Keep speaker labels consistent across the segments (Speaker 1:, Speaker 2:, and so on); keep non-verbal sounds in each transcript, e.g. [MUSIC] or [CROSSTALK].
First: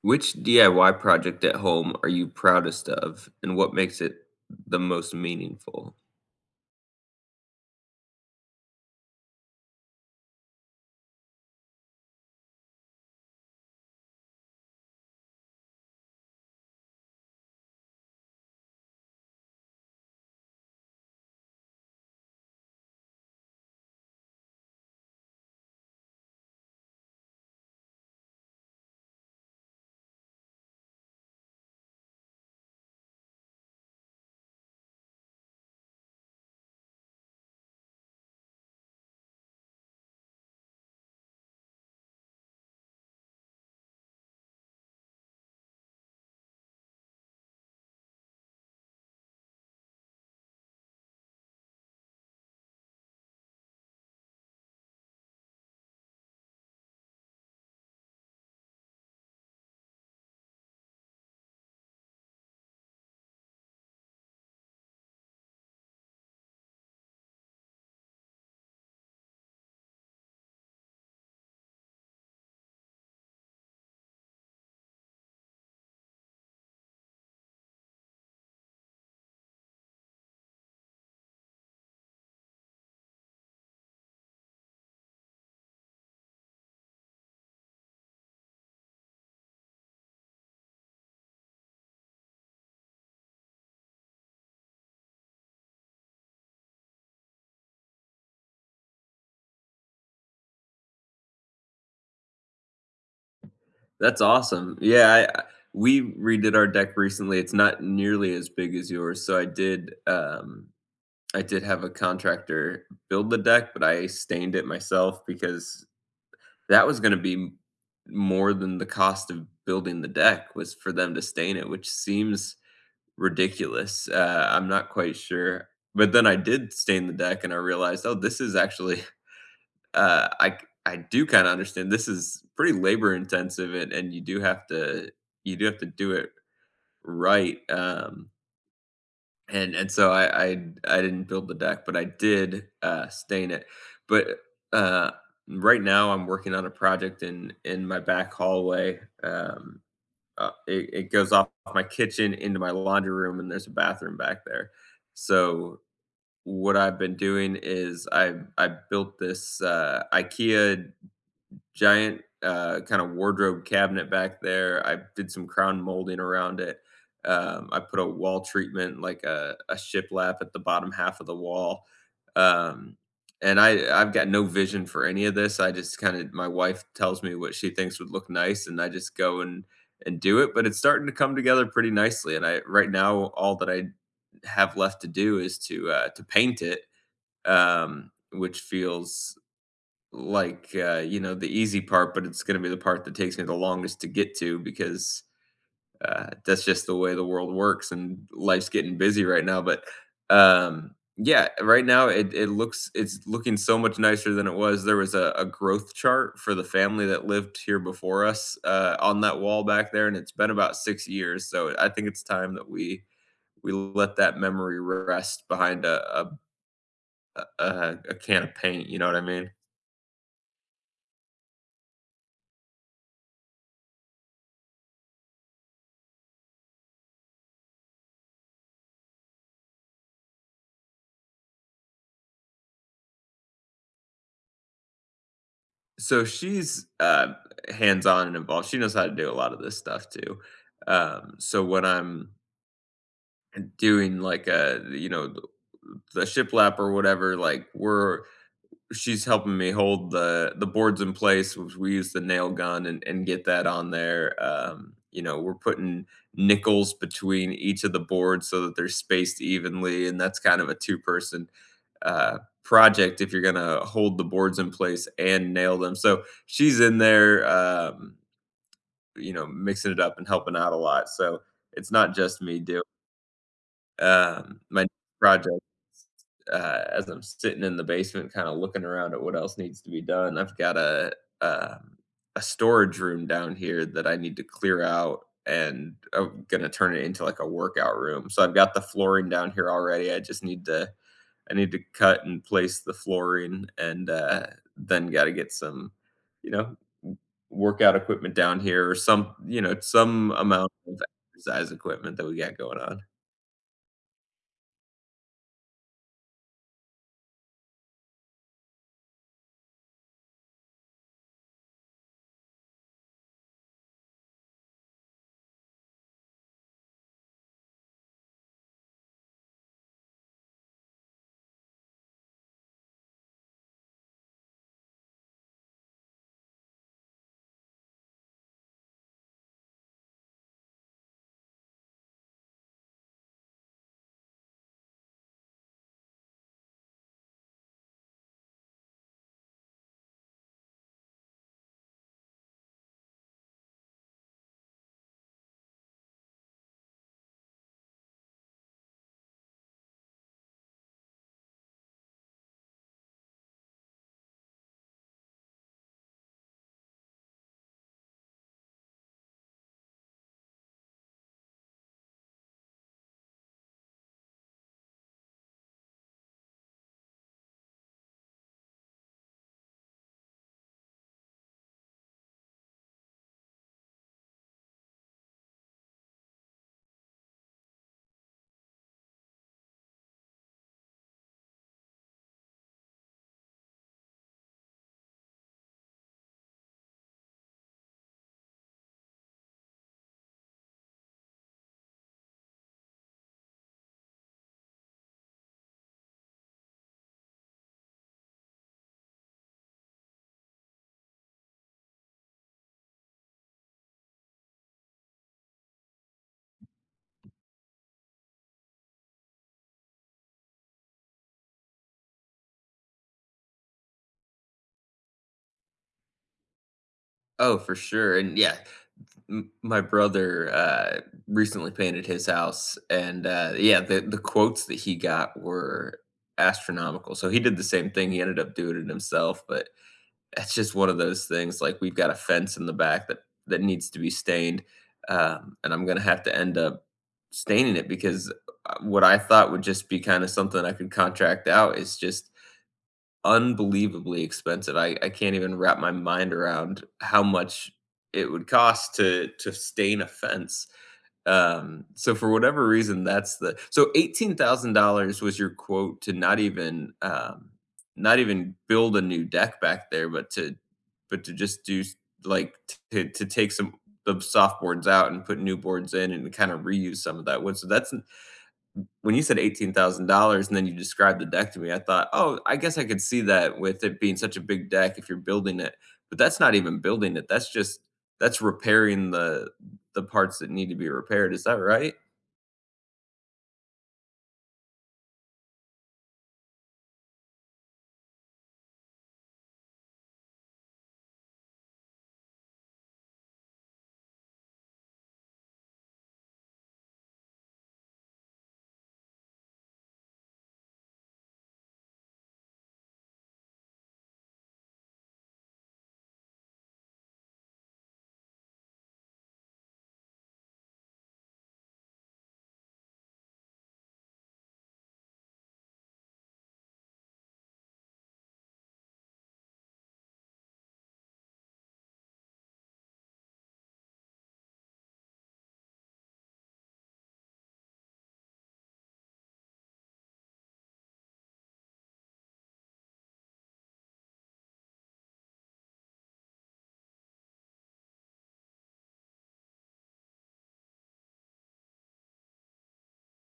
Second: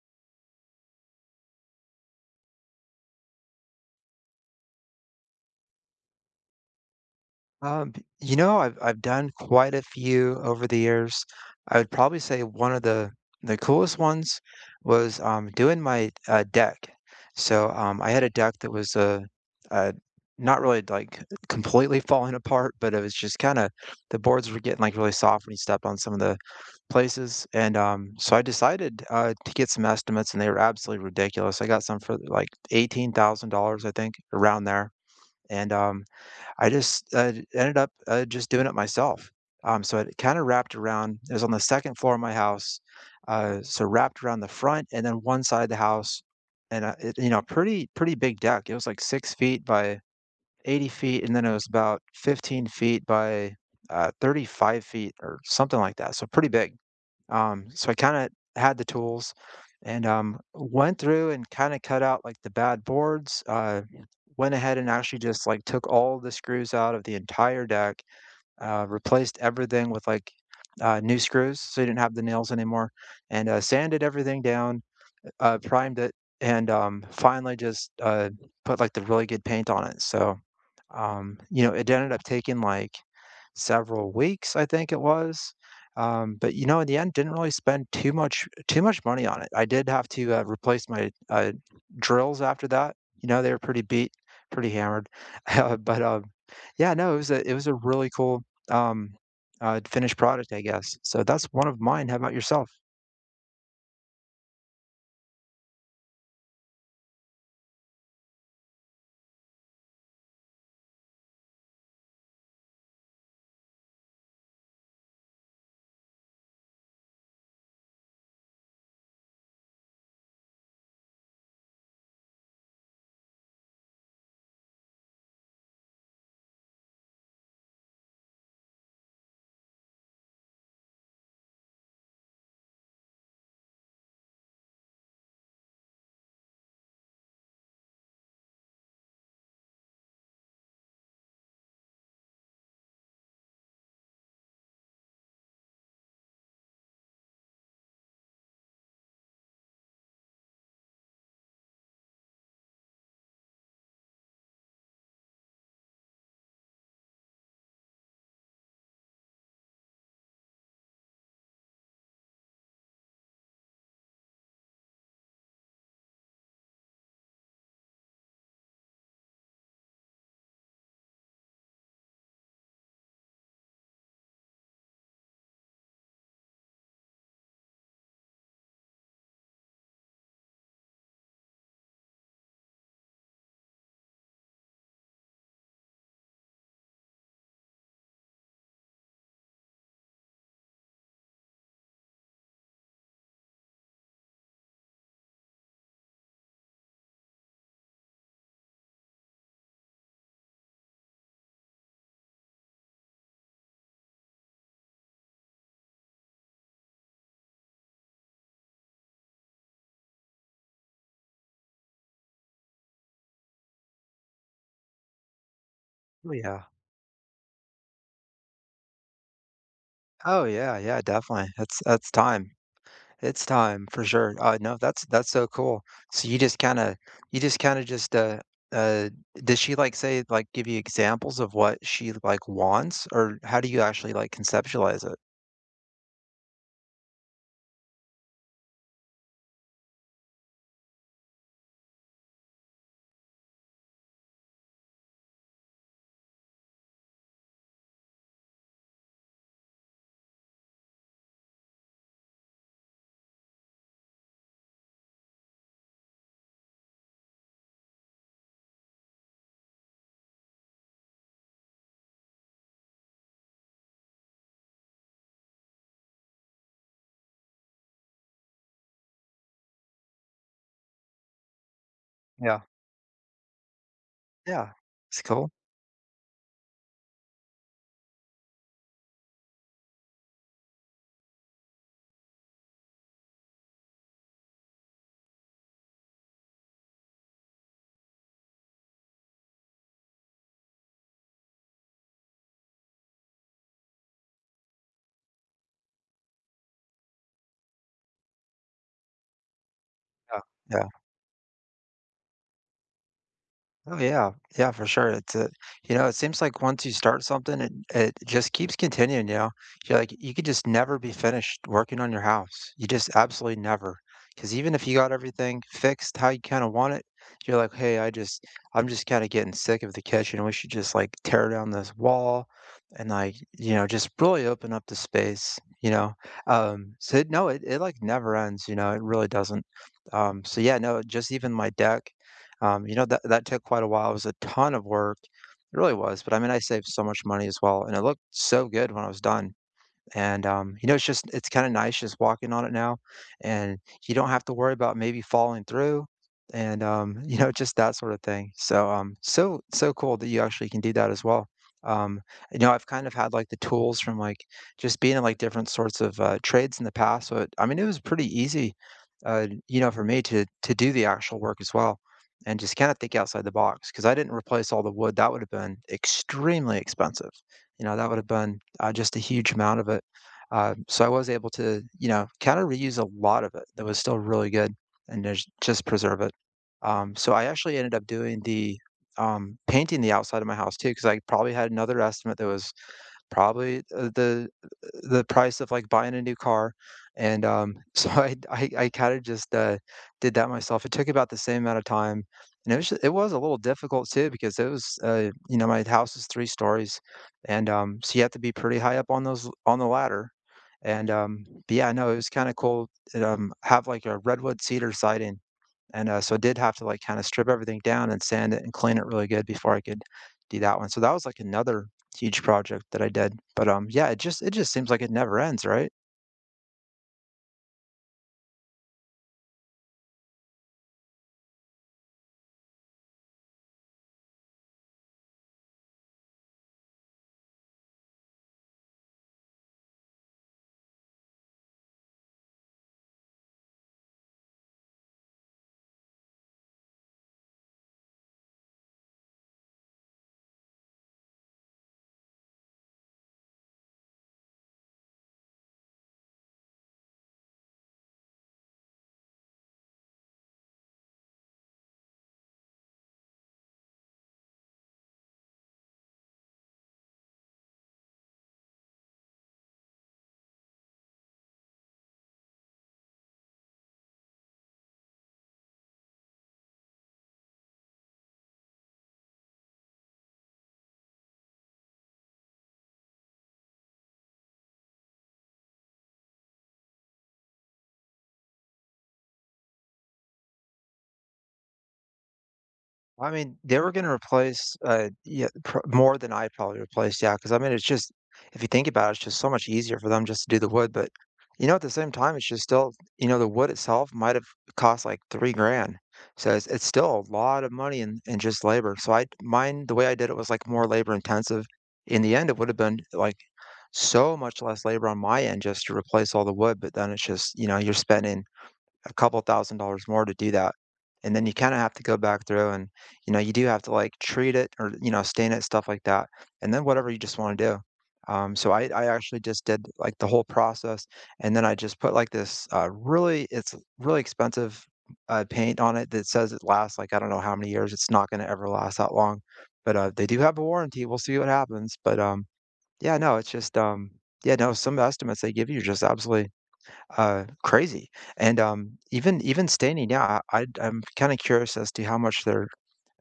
Speaker 1: Which DIY project at home are you proudest of, and what makes it the most meaningful?
Speaker 2: Um, you know, I've done quite a few over the years. I would probably say one of the coolest ones was, doing my, deck. So, I had a deck that was, uh, not really, like, completely falling apart, but it was just kinda the boards were getting, like, really soft when you stepped on some of the places, and, so I decided, to get some estimates, and they were absolutely ridiculous. I got some for, like, $18,000, I think, around there, and, I just, ended up, just doing it myself. So it kinda wrapped around, it was on the 2nd floor of my house, so wrapped around the front and then one side of the house, and, it you know, pretty big deck. It was like 6 feet by 80 feet, and then it was about 15 feet by, 35 feet or something like that, so pretty big. So I kinda had the tools and, went through and kinda cut out, like, the bad boards, went ahead and actually just, like, took all the screws out of the entire deck, replaced everything with, like, new screws so you didn't have the nails anymore, and, sanded everything down, primed it, and, finally just, put, like, the really good paint on it. So, you know, it ended up taking, like, several weeks, I think it was, but, you know, in the end, didn't really spend too much money on it. I did have to, replace my, drills after that, you know, they were pretty beat, pretty hammered. [LAUGHS] Uh, but, um, yeah, no, it was a really cool, um, finished product, I guess, so that's one of mine. How about yourself?
Speaker 1: That's awesome. We redid our deck recently. It's not nearly as big as yours, so I did. I did have a contractor build the deck, but I stained it myself because that was going to be more than the cost of building the deck was for them to stain it, which seems ridiculous. I'm not quite sure. But then I did stain the deck and I realized, oh, this is actually, [LAUGHS] uh, I, c- I do kind of understand. This is pretty labor intensive, and you do have to, you do have to do it right. And so I didn't build the deck, but I did, stain it. But, uh, right now I'm working on a project in my back hallway. It goes off my kitchen into my laundry room, and there's a bathroom back there. So what I've been doing is I built this, IKEA giant, kind of wardrobe cabinet back there. I did some crown molding around it. I put a wall treatment, like a shiplap at the bottom half of the wall. Um, I've got no vision for any of this. I just kind of, my wife tells me what she thinks would look nice, and I just go and do it. But it's starting to come together pretty nicely. And I, right now, all that I have left to do is to paint it, which feels like, the easy part, but it's gonna be the part that takes me the longest to get to because, that's just the way the world works and life's getting busy right now, um, yeah, right now it's looking so much nicer than it was. There was a growth chart for the family that lived here before us, on that wall back there, and it's been about 6 years, so I think it's time that we let that memory rest behind a
Speaker 2: Oh,
Speaker 1: a
Speaker 2: yeah.
Speaker 1: a a a can of paint, you know what I mean?
Speaker 2: Oh yeah, yeah, definitely. That's time. It's time for sure. No, that's so cool. So you just kind of you just kind of just uh does she like say, like, give you examples of what she like wants, or how do you actually like conceptualize it?
Speaker 1: So she's, hands-on and involved. She knows how to do a lot of this stuff too. So when I'm doing like a, you know, th the shiplap or whatever, like, we're she's helping me hold the boards in place, which we use the nail gun and get that on there. You know, we're putting nickels between each of the boards so that they're spaced evenly, and that's kind of a two-person uh, project if you're gonna hold the boards in place and nail them. So she's in there, mixing it up and helping out a lot. So it's not just me
Speaker 2: Yeah.
Speaker 1: doing
Speaker 2: Yeah.
Speaker 1: my
Speaker 2: It's cool.
Speaker 1: project, as I'm sitting in the basement kinda looking around at what else needs to be done, I've got um, a storage room down here that I need to clear out, and I'm gonna turn it into, like, a workout room. So I've got the flooring down here already, I need to cut and place the flooring and, then gotta get some, you know, workout equipment down here or some you know, some
Speaker 2: Yeah.
Speaker 1: amount
Speaker 2: Yeah.
Speaker 1: of exercise equipment that we got going on.
Speaker 2: Oh yeah, yeah, for sure. It's a, you know, it seems like once you start something, it just keeps continuing. You know, you're like, you could just never be finished working on your house. You just absolutely never, because even if you got everything fixed how you kind of want it, you're like, hey, I just, I'm just kind of getting sick of the kitchen. We should just like tear down this wall, and like you know, just really open up the space. You know, so it, no, it like never ends. You know, it really doesn't. So yeah, no, just even my deck. You know, that took quite a while, it was a ton of work, it really was, but, I mean, I saved so much money as well, and it looked so good when I was done. And, you know, it's just it's kinda nice just walking on it now, and you don't have to worry about maybe falling through, and, [LAUGHS] you know, just that sort of thing. So, so so cool that you actually can do that as well. Um, you know, I've kind of had, like, the tools from, like, just being in, like, different sorts of, trades in the past, so it I mean, it was pretty easy, you know, for me to do the actual work as well, and just kinda think outside the box, because I didn't replace all the wood. That would have been extremely expensive. You know, that would have been, just a huge amount of it. So I was able to, you know, kind of reuse a lot of it that was still really good and just preserve it. So I actually ended up doing the, painting the outside of my house too, because I probably had another estimate that was probably, the price of like buying a new car. And [LAUGHS] so I kind of just, did that myself. It took about the same amount of time, and it was it was a little difficult too, because it was, you know, my house is three stories, and so you have to be pretty high up on those on the ladder. And but yeah, no, it was kind of cool. It, have like a redwood cedar siding, and so I did have to like kind of strip everything down and sand it and clean it really good before I could do that one. So that was like another huge project that I did. But yeah, it just seems like it never ends, right?
Speaker 1: Oh, for sure, and yeah, m my brother, recently painted his house, and, yeah, the quotes that he got were astronomical, so he did the same thing, he ended up doing it himself, but that's just one of those things, like, we've got a fence in the back that needs to be stained, and I'm gonna have to end up staining it because, what I thought would just be kinda something I could contract out is just unbelievably expensive. I can't even wrap my mind around how much it would cost to stain a fence. So for whatever reason, that's the so $18,000 was your quote to not even, not even build a new deck back there, but to just do s like, to take some of the soft boards out and put new boards in and kinda reuse some of that wood. So that's when you said $18,000 and then you described the deck to me, I thought, "Oh, I guess I could see that with it being such a big deck if you're building it." But that's not even building it, that's just that's repairing the parts that need to be repaired, is that right?
Speaker 2: I mean, they were gonna replace, yeah, pro more than I probably replaced, yeah. Because I mean, it's just if you think about it, it's just so much easier for them just to do the wood, but, you know, at the same time, it's just still you know, the wood itself might have cost, like, 3 grand, so it's still a lot of money in just labor, so I mine, the way I did it was, like, more labor intensive. In the end, it would've been, like, so much less labor on my end just to replace all the wood, but then it's just, you know, you're spending a couple thousand dollars more to do that. And then you kinda have to go back through and, you know, you do have to, like, treat it or, you know, stain it, stuff like that, and then whatever you just wanna do. So I actually just did, like, the whole process, and then I just put, like, this, really it's really expensive, paint on it that says it lasts, like, I don't know how many years, it's not gonna ever last that long, but, they do have a warranty, we'll see what happens, but, yeah, no, it's just, yeah, no, some estimates they give you are just absolutely, crazy, and, even even standing yeah, I'm kinda curious as to how much they're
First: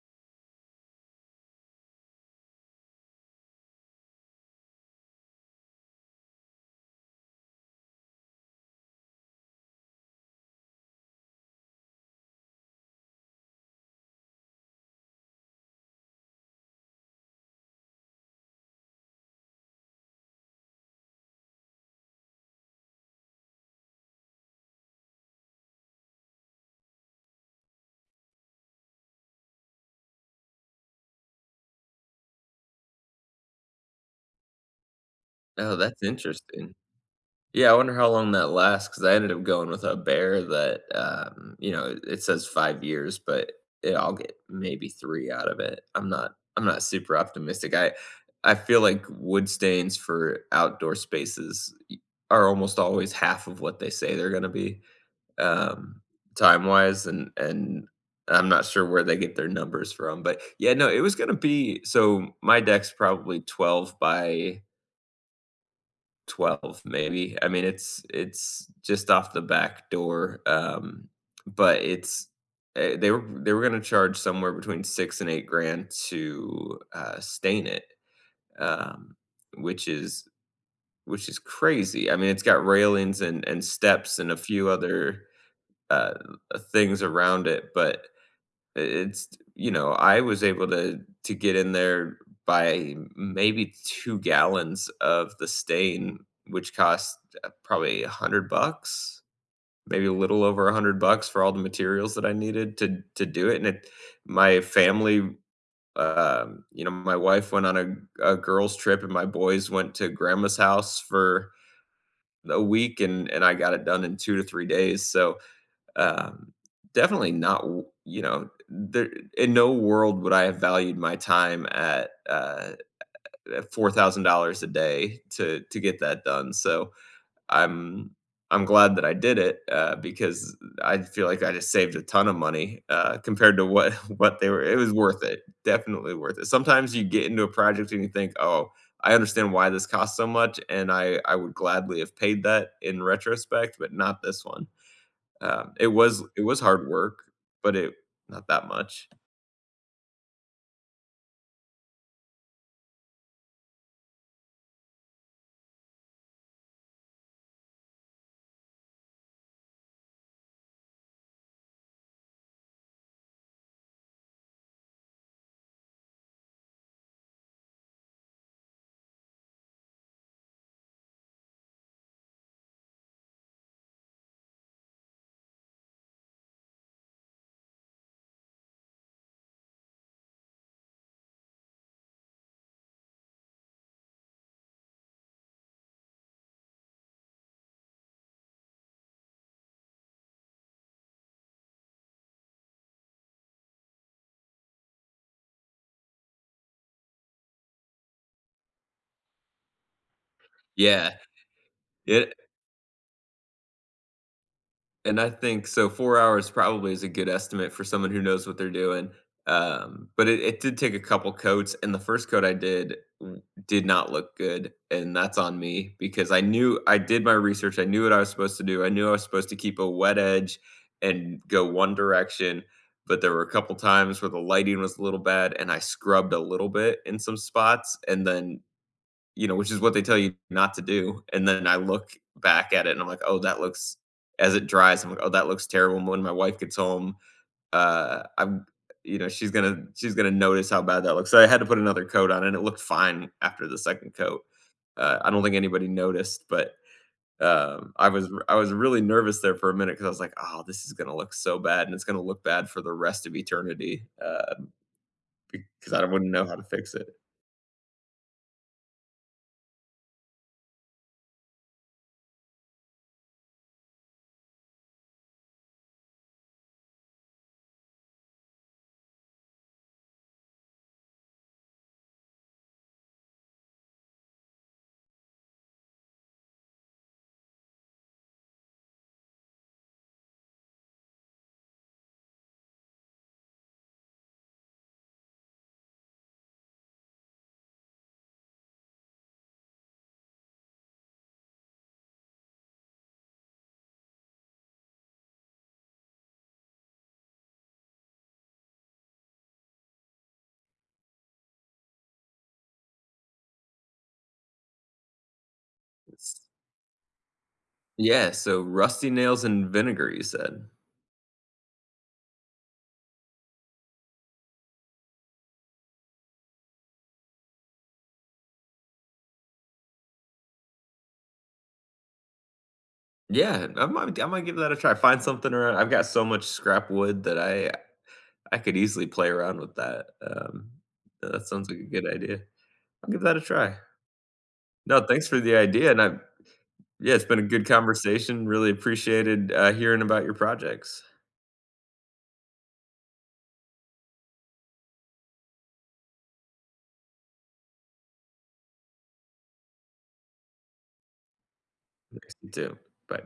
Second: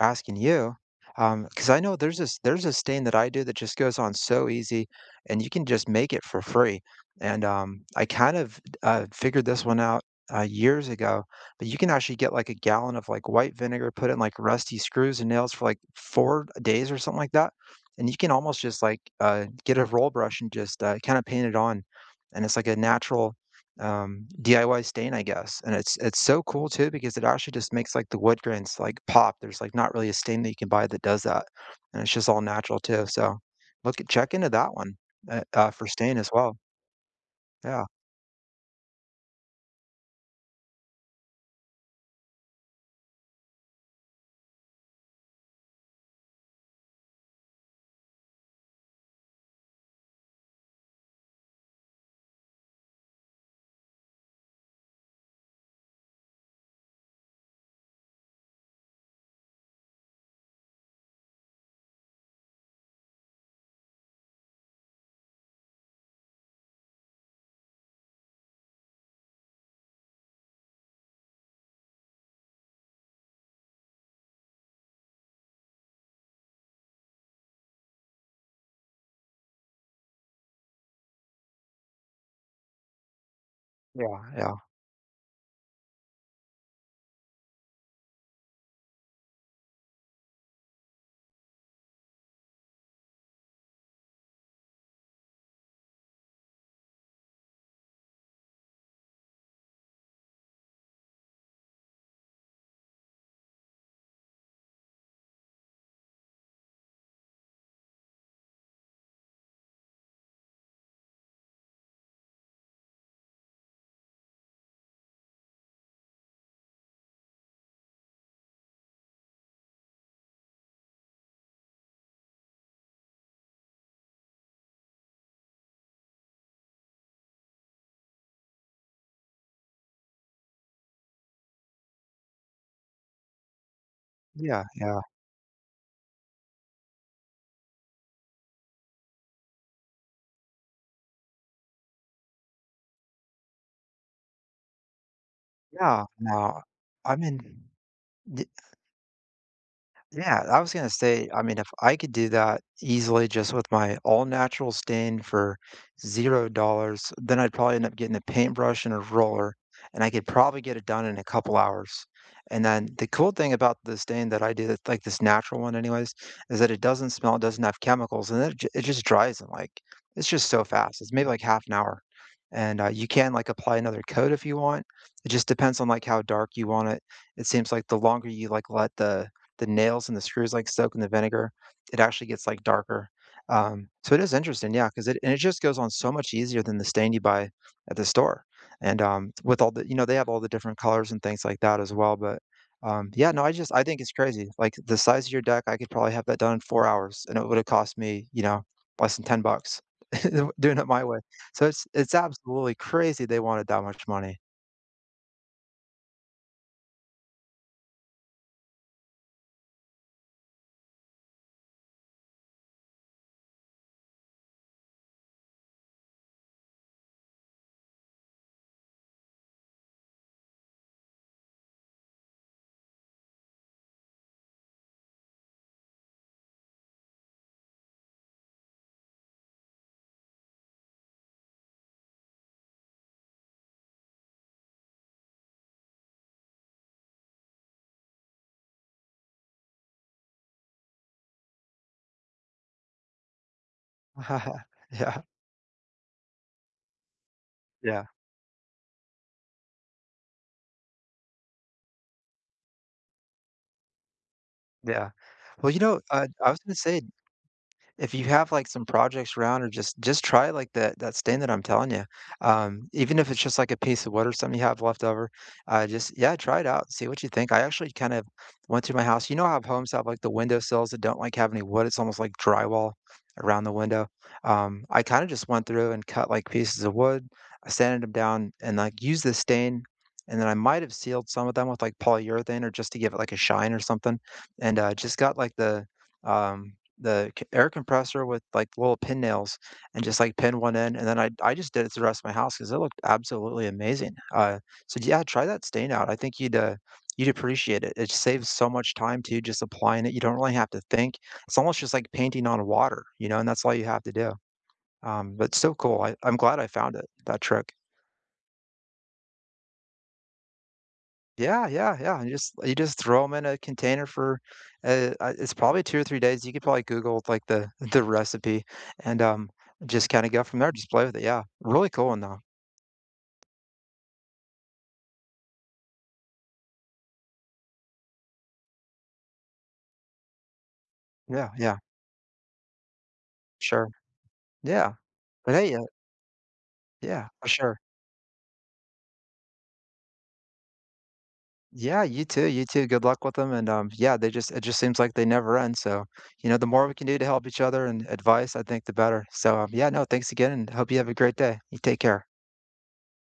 Speaker 2: asking you, because I know there's this there's a stain that I do that just goes on so easy, and you can just make it for free, and, I kind of, figured this one out, years ago, but you can actually get, like, a gallon of, like, white vinegar, put in, like, rusty screws and nails for, like, 4 days or something like that, and you can almost just, like, get a roll brush and just, kinda paint it on, and it's like a natural, DIY stain, I guess, and it's so cool too because it actually just makes like the wood grains like pop. There's like not really a stain that you can buy that does that, and it's just all natural too. So look at check into that one,
Speaker 1: Oh,
Speaker 2: for
Speaker 1: that's
Speaker 2: stain as well.
Speaker 1: interesting. Yeah, I
Speaker 2: Yeah,
Speaker 1: wonder how long that lasts because I ended up going with a bear that, you know, it says 5 years, but it I'll get maybe 3 out of it. I'm not super optimistic. I feel like wood stains for outdoor spaces y are almost always half of what they say they're gonna be, um, time-wise, and I'm not sure where they get their numbers from, but, yeah, no, it was gonna be so my deck's probably 12 by 12 maybe. I mean, it's just off the back door, but it's they were gonna charge somewhere between 6 and 8 grand to, stain it, um, which is which is crazy. I mean, it's got railings and steps
Speaker 2: yeah,
Speaker 1: and a
Speaker 2: yeah,
Speaker 1: few other, uh, things around it, but it's you know, I was able to get in there by maybe 2 gallons of the stain, which cost, probably 100 bucks, maybe a little over 100 bucks for all the materials that I needed to do it, and it my family, you know, my wife went on a girls' trip, and my boys went to grandma's house for a week, and I got it done in 2 to 3 days, so um, definitely not, you know, there in no world would I have valued my time at $4,000 a day to get that done. So, I'm I'm glad that I did it because I feel like I just saved a ton of money compared to what [LAUGHS] what they
Speaker 2: yeah,
Speaker 1: were it was
Speaker 2: yeah,
Speaker 1: worth it. Definitely worth it. Sometimes you get into a project and you think, "Oh, I understand why this costs so much, and I would gladly have paid that in retrospect, but not this one. It
Speaker 2: yeah.
Speaker 1: was it was
Speaker 2: No,
Speaker 1: hard
Speaker 2: I
Speaker 1: work,
Speaker 2: mean.
Speaker 1: but it not that much.
Speaker 2: Yeah, I was gonna say, I mean, if I could do that easily just with my all natural stain for $0, then I'd probably end up getting a paintbrush and a roller, and I could probably get it done in a couple hours. And then the cool thing about the stain that I do, that's like this natural one anyways, is that it doesn't smell, it doesn't have chemicals, and it, it just dries in like, it's just so fast. It's maybe like half an hour. And you can like apply another coat if you want. It just depends on like how dark you want it. It seems like the longer you like let the nails and the screws, like, soak in the vinegar, it actually gets, like, darker. So it is interesting, yeah, because it and it just goes on so much easier than the stain you buy at the store, and, with all the you know, they have all the different colors and things like that as well, but, yeah, no, I just I think it's crazy. Like, the size of your deck, I could probably have that done in 4 hours, and it would've cost me, you know, less than 10 bucks [LAUGHS] doing it my
Speaker 1: Yeah,
Speaker 2: way. So it's
Speaker 1: it
Speaker 2: absolutely crazy they wanted that much money.
Speaker 1: and I think so 4 hours probably is a good estimate for someone who knows what they're doing, but it did take a couple coats, and the first coat I did w did not look good, and that's on me because I knew I did my research, I knew what I was supposed to do, I knew I was supposed to keep a wet edge and go one direction, but there were a couple times where the lighting was a little bad, and I scrubbed a little bit in some spots, and then you know, which is what they tell you not to do, and then I look back at it and I'm like, "Oh, that looks" as it dries, I'm like, "Oh, that looks terrible," and when my wife gets home, I'm you know, she's gonna notice how bad that looks, so I had to put another coat on, and it looked fine after the 2nd coat.
Speaker 2: [LAUGHS] Yeah.
Speaker 1: I don't think anybody noticed, but,
Speaker 2: Yeah.
Speaker 1: I was really nervous there for a minute because I was like, "Oh, this is gonna look so bad, and it's gonna look bad for the rest of eternity,"
Speaker 2: Yeah. Well, you
Speaker 1: because
Speaker 2: know,
Speaker 1: I wouldn't know
Speaker 2: I
Speaker 1: how
Speaker 2: was
Speaker 1: to
Speaker 2: gonna
Speaker 1: fix
Speaker 2: say,
Speaker 1: it.
Speaker 2: if you have, like, some projects around or just try, like, that stand that I'm telling you, even if it's just, like, a piece of wood or something you have left over, just yeah, try it out, see what you think. I actually kind of went through my house, you know how homes have, like, the window sills that don't, like, have any wood? It's almost like drywall around the window. I kinda just went through and cut, like, pieces of wood, I sanded them down and, like, used the stain, and then I might have sealed some of them with, like, polyurethane or just to give it, like, a shine or something, and, just got, like, um the c air compressor with, like, little pin nails and just, like, pin one in, and then I just did it to the rest of my house because it looked absolutely amazing. So yeah, try that stain out. I think you'd, you'd appreciate it. It saves so much time too just applying it. You don't really have to think. It's almost just like painting on water, you know, and that's all you have to do. But still cool. I'm
Speaker 1: It's
Speaker 2: glad I found it, that trick.
Speaker 1: Yeah, so rusty nails and vinegar, you said?
Speaker 2: Yeah, yeah, yeah, and just you just throw them in a container for, it's probably 2 or 3 days, you could probably Google, like, the [LAUGHS] the recipe and, just kinda go from there, just play with it, yeah. Really cool one, though.
Speaker 1: Yeah, I might give that a try. Find something around I've got so much scrap wood that I could easily play around with that. That
Speaker 2: Yeah,
Speaker 1: sounds
Speaker 2: yeah,
Speaker 1: like a good idea. I'll give that a try.
Speaker 2: sure. Yeah,
Speaker 1: No, thanks for
Speaker 2: but,
Speaker 1: the
Speaker 2: hey,
Speaker 1: idea, and I yeah, it's
Speaker 2: yeah,
Speaker 1: been a
Speaker 2: for
Speaker 1: good
Speaker 2: sure.
Speaker 1: conversation. Really appreciated, hearing about your projects.
Speaker 2: Yeah, you too, good luck with them, and, yeah, they just it just seems like they never end, so, you know, the more we can do to help each other and advice, I think the better, so, yeah, no, thanks again, and hope you have a great day. You take care.
Speaker 1: You too. Bye.